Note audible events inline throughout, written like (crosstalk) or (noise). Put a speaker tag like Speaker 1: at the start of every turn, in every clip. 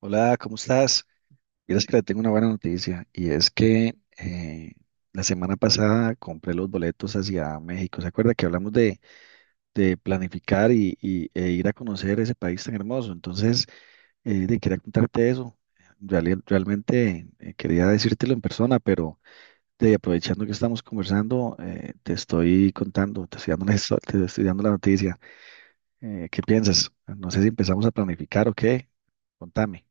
Speaker 1: Hola, ¿cómo estás? Quieres que le tengo una buena noticia y es que la semana pasada compré los boletos hacia México. ¿Se acuerda que hablamos de planificar e ir a conocer ese país tan hermoso? Entonces, quería contarte eso. Realmente quería decírtelo en persona, pero aprovechando que estamos conversando, te estoy contando, te estoy dando (laughs) te estoy dando la noticia. ¿Qué piensas? No sé si empezamos a planificar o qué. Contame.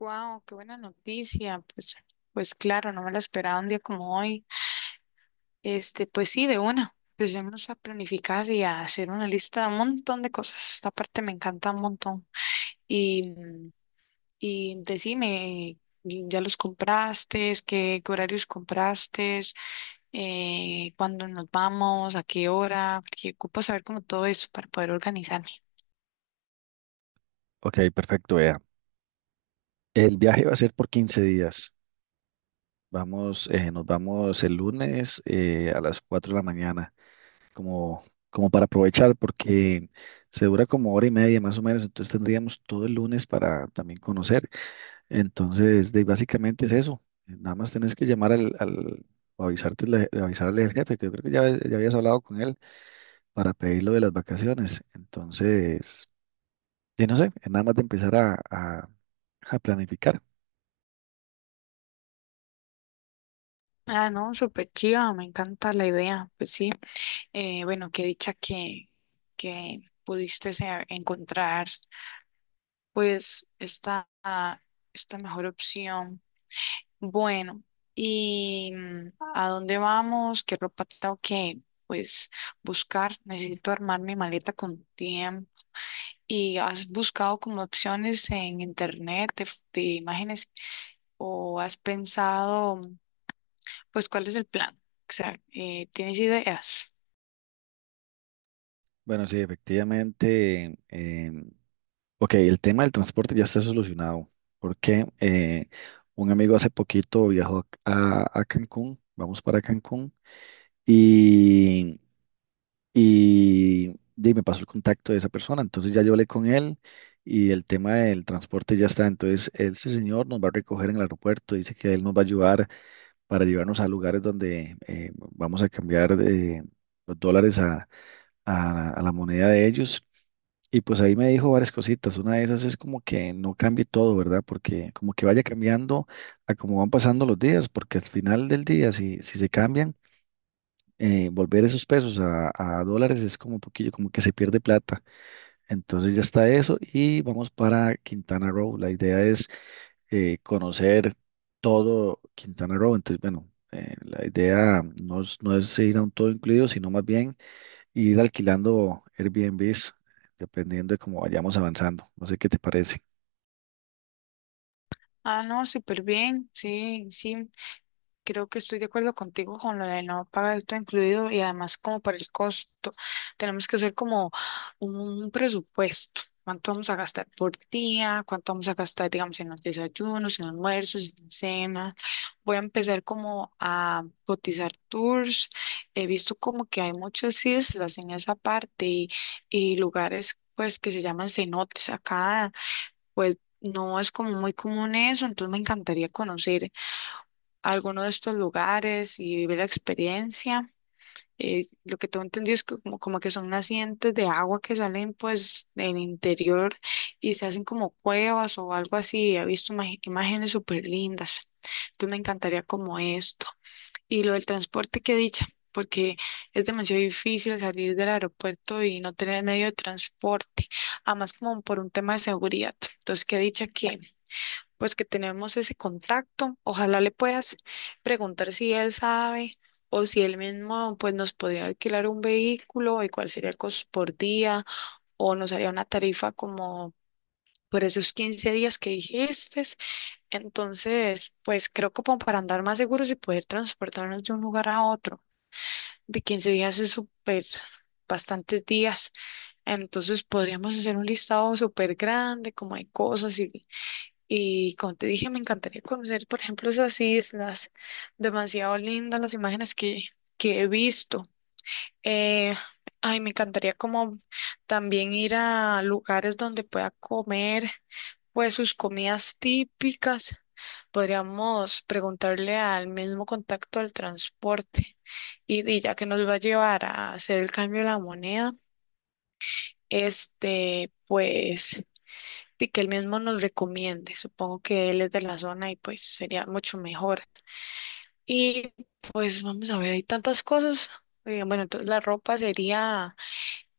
Speaker 2: Wow, qué buena noticia. Pues, pues claro, no me la esperaba un día como hoy. Este, pues sí, de una. Empecemos a planificar y a hacer una lista de un montón de cosas. Esta parte me encanta un montón. Y, y decime, ¿ya los compraste? ¿Qué horarios compraste? ¿Cuándo nos vamos? ¿A qué hora? Porque ocupo saber como todo eso para poder organizarme.
Speaker 1: Ok, perfecto, vea. El viaje va a ser por 15 días. Vamos, nos vamos el lunes a las 4 de la mañana, como, como para aprovechar, porque se dura como hora y media más o menos, entonces tendríamos todo el lunes para también conocer. Entonces, básicamente es eso. Nada más tenés que llamar al o avisarte, avisarle al jefe, que yo creo que ya habías hablado con él para pedir lo de las vacaciones. Entonces, y no sé, es nada más de empezar a a planificar.
Speaker 2: Ah, no, súper chiva, me encanta la idea. Pues sí. Bueno, qué dicha que pudiste encontrar pues esta mejor opción. Bueno, ¿y a dónde vamos? ¿Qué ropa tengo que pues buscar? Necesito armar mi maleta con tiempo. ¿Y has buscado como opciones en internet de, de imágenes o has pensado pues cuál es el plan? O sea, ¿tienes ideas?
Speaker 1: Bueno, sí, efectivamente. Ok, el tema del transporte ya está solucionado porque un amigo hace poquito viajó a Cancún, vamos para Cancún y, y me pasó el contacto de esa persona, entonces ya yo hablé con él y el tema del transporte ya está, entonces él, ese señor nos va a recoger en el aeropuerto, dice que él nos va a ayudar para llevarnos a lugares donde vamos a cambiar los dólares a la moneda de ellos y pues ahí me dijo varias cositas. Una de esas es como que no cambie todo, ¿verdad? Porque como que vaya cambiando a cómo van pasando los días, porque al final del día, si se cambian, volver esos pesos a dólares es como un poquillo, como que se pierde plata. Entonces ya está eso y vamos para Quintana Roo. La idea es conocer todo Quintana Roo. Entonces, bueno, la idea no es, no es ir a un todo incluido, sino más bien y ir alquilando Airbnbs dependiendo de cómo vayamos avanzando. No sé qué te parece.
Speaker 2: Ah, no, súper bien, sí, sí. Creo que estoy de acuerdo contigo con lo de no pagar todo incluido y además como por el costo. Tenemos que hacer como un presupuesto. ¿Cuánto vamos a gastar por día? ¿Cuánto vamos a gastar, digamos, en los desayunos, en almuerzos, en cenas? Voy a empezar como a cotizar tours. He visto como que hay muchas islas en esa parte y lugares pues que se llaman cenotes. Acá pues no es como muy común eso, entonces me encantaría conocer a alguno de estos lugares y vivir la experiencia. Lo que tengo entendido es que como que son nacientes de agua que salen pues del interior y se hacen como cuevas o algo así. He visto imágenes súper lindas. Entonces me encantaría como esto. Y lo del transporte, qué dicha, porque es demasiado difícil salir del aeropuerto y no tener medio de transporte, además como por un tema de seguridad. Entonces, qué dicha que pues que tenemos ese contacto. Ojalá le puedas preguntar si él sabe o si él mismo pues nos podría alquilar un vehículo y cuál sería el costo por día o nos haría una tarifa como por esos 15 días que dijiste. Entonces, pues creo que como para andar más seguros y poder transportarnos de un lugar a otro, de 15 días es súper, bastantes días. Entonces podríamos hacer un listado súper grande, como hay cosas y como te dije, me encantaría conocer, por ejemplo, esas islas. Demasiado lindas las imágenes que he visto. Eh, ay, me encantaría como también ir a lugares donde pueda comer, pues sus comidas típicas. Podríamos preguntarle al mismo contacto del transporte y ya que nos va a llevar a hacer el cambio de la moneda, este, pues y que él mismo nos recomiende. Supongo que él es de la zona y pues sería mucho mejor. Y pues vamos a ver, hay tantas cosas. Bueno, entonces la ropa sería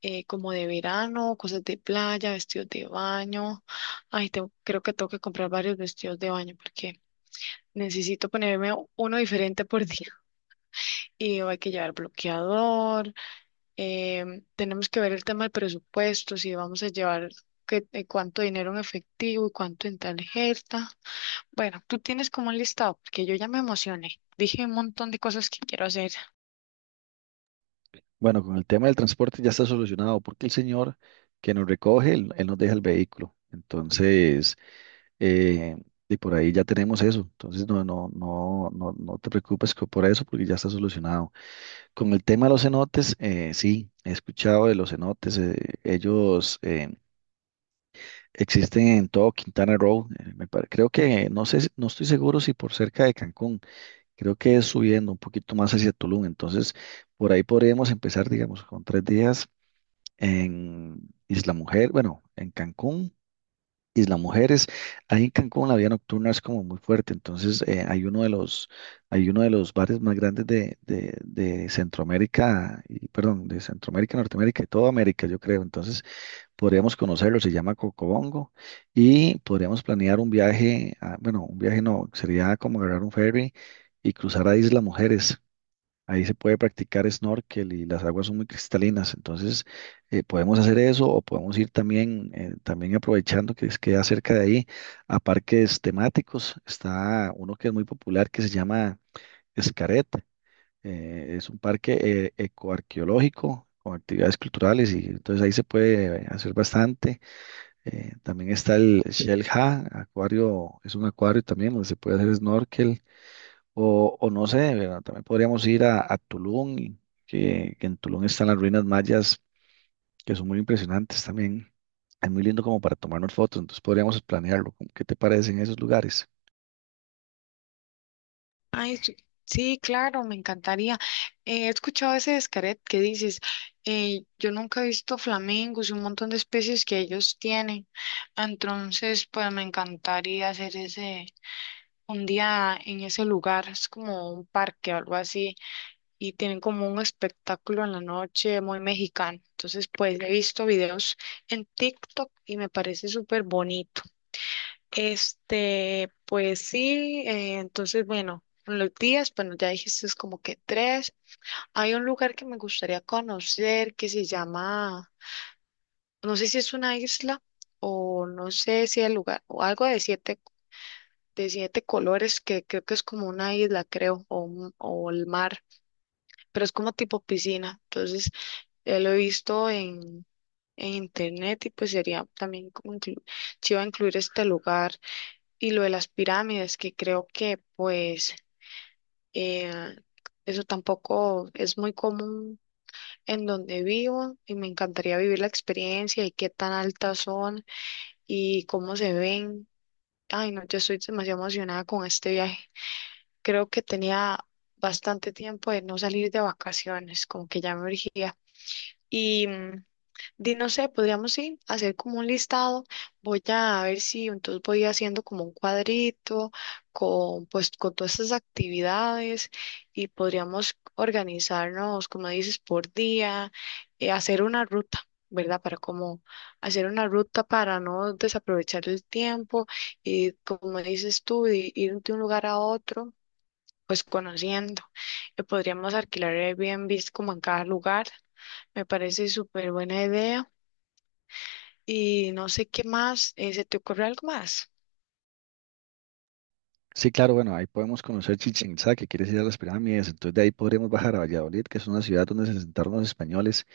Speaker 2: como de verano, cosas de playa, vestidos de baño. Ay, creo que tengo que comprar varios vestidos de baño porque necesito ponerme uno diferente por (laughs) día. Y hay que llevar bloqueador. Tenemos que ver el tema del presupuesto, si vamos a llevar cuánto dinero en efectivo y cuánto en tarjeta. Bueno, tú tienes como un listado, porque yo ya me emocioné. Dije un montón de cosas que quiero hacer.
Speaker 1: Bueno, con el tema del transporte ya está solucionado porque el señor que nos recoge, él nos deja el vehículo. Entonces, eh, y por ahí ya tenemos eso. Entonces, no, no, no, no, no te preocupes por eso porque ya está solucionado. Con el tema de los cenotes, sí, he escuchado de los cenotes. Ellos existen en todo Quintana Roo. Creo que, no sé, no estoy seguro si por cerca de Cancún. Creo que es subiendo un poquito más hacia Tulum. Entonces, por ahí podríamos empezar, digamos, con 3 días en Isla Mujer, bueno, en Cancún, Isla Mujeres. Ahí en Cancún la vida nocturna es como muy fuerte. Entonces, hay uno de los bares más grandes de Centroamérica, y, perdón, de Centroamérica, Norteamérica y toda América, yo creo. Entonces, podríamos conocerlo, se llama Cocobongo, y podríamos planear un viaje, bueno, un viaje no, sería como agarrar un ferry y cruzar a Isla Mujeres. Ahí se puede practicar snorkel y las aguas son muy cristalinas, entonces podemos hacer eso o podemos ir también, también aprovechando que queda cerca de ahí a parques temáticos. Está uno que es muy popular que se llama Escaret, es un parque ecoarqueológico con actividades culturales y entonces ahí se puede hacer bastante. También está el Shell Ha acuario, es un acuario también donde se puede hacer snorkel. O no sé, ¿verdad? También podríamos ir a Tulum, y que en Tulum están las ruinas mayas, que son muy impresionantes también. Es muy lindo como para tomarnos fotos, entonces podríamos planearlo. ¿Qué te parece en esos lugares?
Speaker 2: Ay, sí, sí, claro, me encantaría. He escuchado ese descaret que dices, yo nunca he visto flamingos y un montón de especies que ellos tienen. Entonces, pues me encantaría hacer ese un día en ese lugar. Es como un parque o algo así. Y tienen como un espectáculo en la noche muy mexicano. Entonces, pues he visto videos en TikTok y me parece súper bonito. Este, pues sí, entonces bueno, en los días, bueno, ya dijiste es como que tres. Hay un lugar que me gustaría conocer que se llama, no sé si es una isla o no sé si el lugar, o algo de siete colores que creo que es como una isla, creo, o el mar, pero es como tipo piscina. Entonces, lo he visto en internet y pues sería también como chiva incluir este lugar. Y lo de las pirámides, que creo que pues eh, eso tampoco es muy común en donde vivo y me encantaría vivir la experiencia y qué tan altas son y cómo se ven. Ay, no, yo estoy demasiado emocionada con este viaje. Creo que tenía bastante tiempo de no salir de vacaciones, como que ya me urgía. Y di, no sé, podríamos sí hacer como un listado. Voy a ver si entonces voy haciendo como un cuadrito con pues con todas estas actividades y podríamos organizarnos, como dices, por día, hacer una ruta, ¿verdad? Para como hacer una ruta para no desaprovechar el tiempo y como dices tú, de ir de un lugar a otro, pues conociendo. Podríamos alquilar Airbnb como en cada lugar. Me parece súper buena idea. Y no sé qué más, ¿se te ocurre algo más?
Speaker 1: Sí, claro, bueno, ahí podemos conocer Chichén Itzá, que quieres ir a las pirámides, entonces de ahí podríamos bajar a Valladolid, que es una ciudad donde se asentaron los españoles.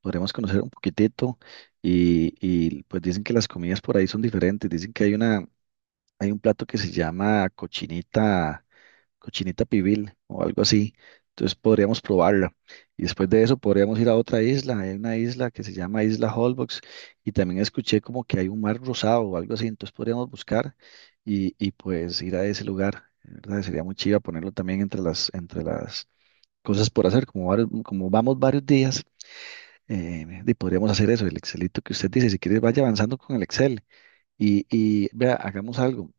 Speaker 1: Podremos conocer un poquitito pues dicen que las comidas por ahí son diferentes, dicen que hay hay un plato que se llama cochinita, cochinita pibil o algo así, entonces podríamos probarla y después de eso podríamos ir a otra isla, hay una isla que se llama Isla Holbox y también escuché como que hay un mar rosado o algo así, entonces podríamos buscar y pues ir a ese lugar, ¿verdad? Sería muy chiva ponerlo también entre las cosas por hacer, como vamos varios días. Y podríamos hacer eso, el Excelito que usted dice. Si quiere, vaya avanzando con el Excel. Y vea, hagamos algo.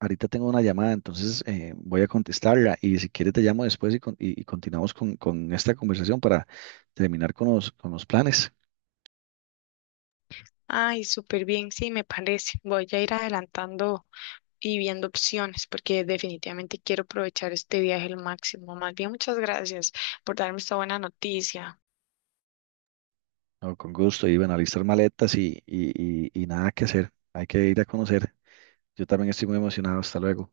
Speaker 1: Ahorita tengo una llamada, entonces voy a contestarla. Y si quiere, te llamo después y continuamos con esta conversación para terminar con con los planes.
Speaker 2: Ay, súper bien, sí, me parece. Voy a ir adelantando y viendo opciones porque definitivamente quiero aprovechar este viaje al máximo. Más bien, muchas gracias por darme esta buena noticia.
Speaker 1: No, con gusto. Y bueno, alistar maletas y nada que hacer. Hay que ir a conocer. Yo también estoy muy emocionado. Hasta luego.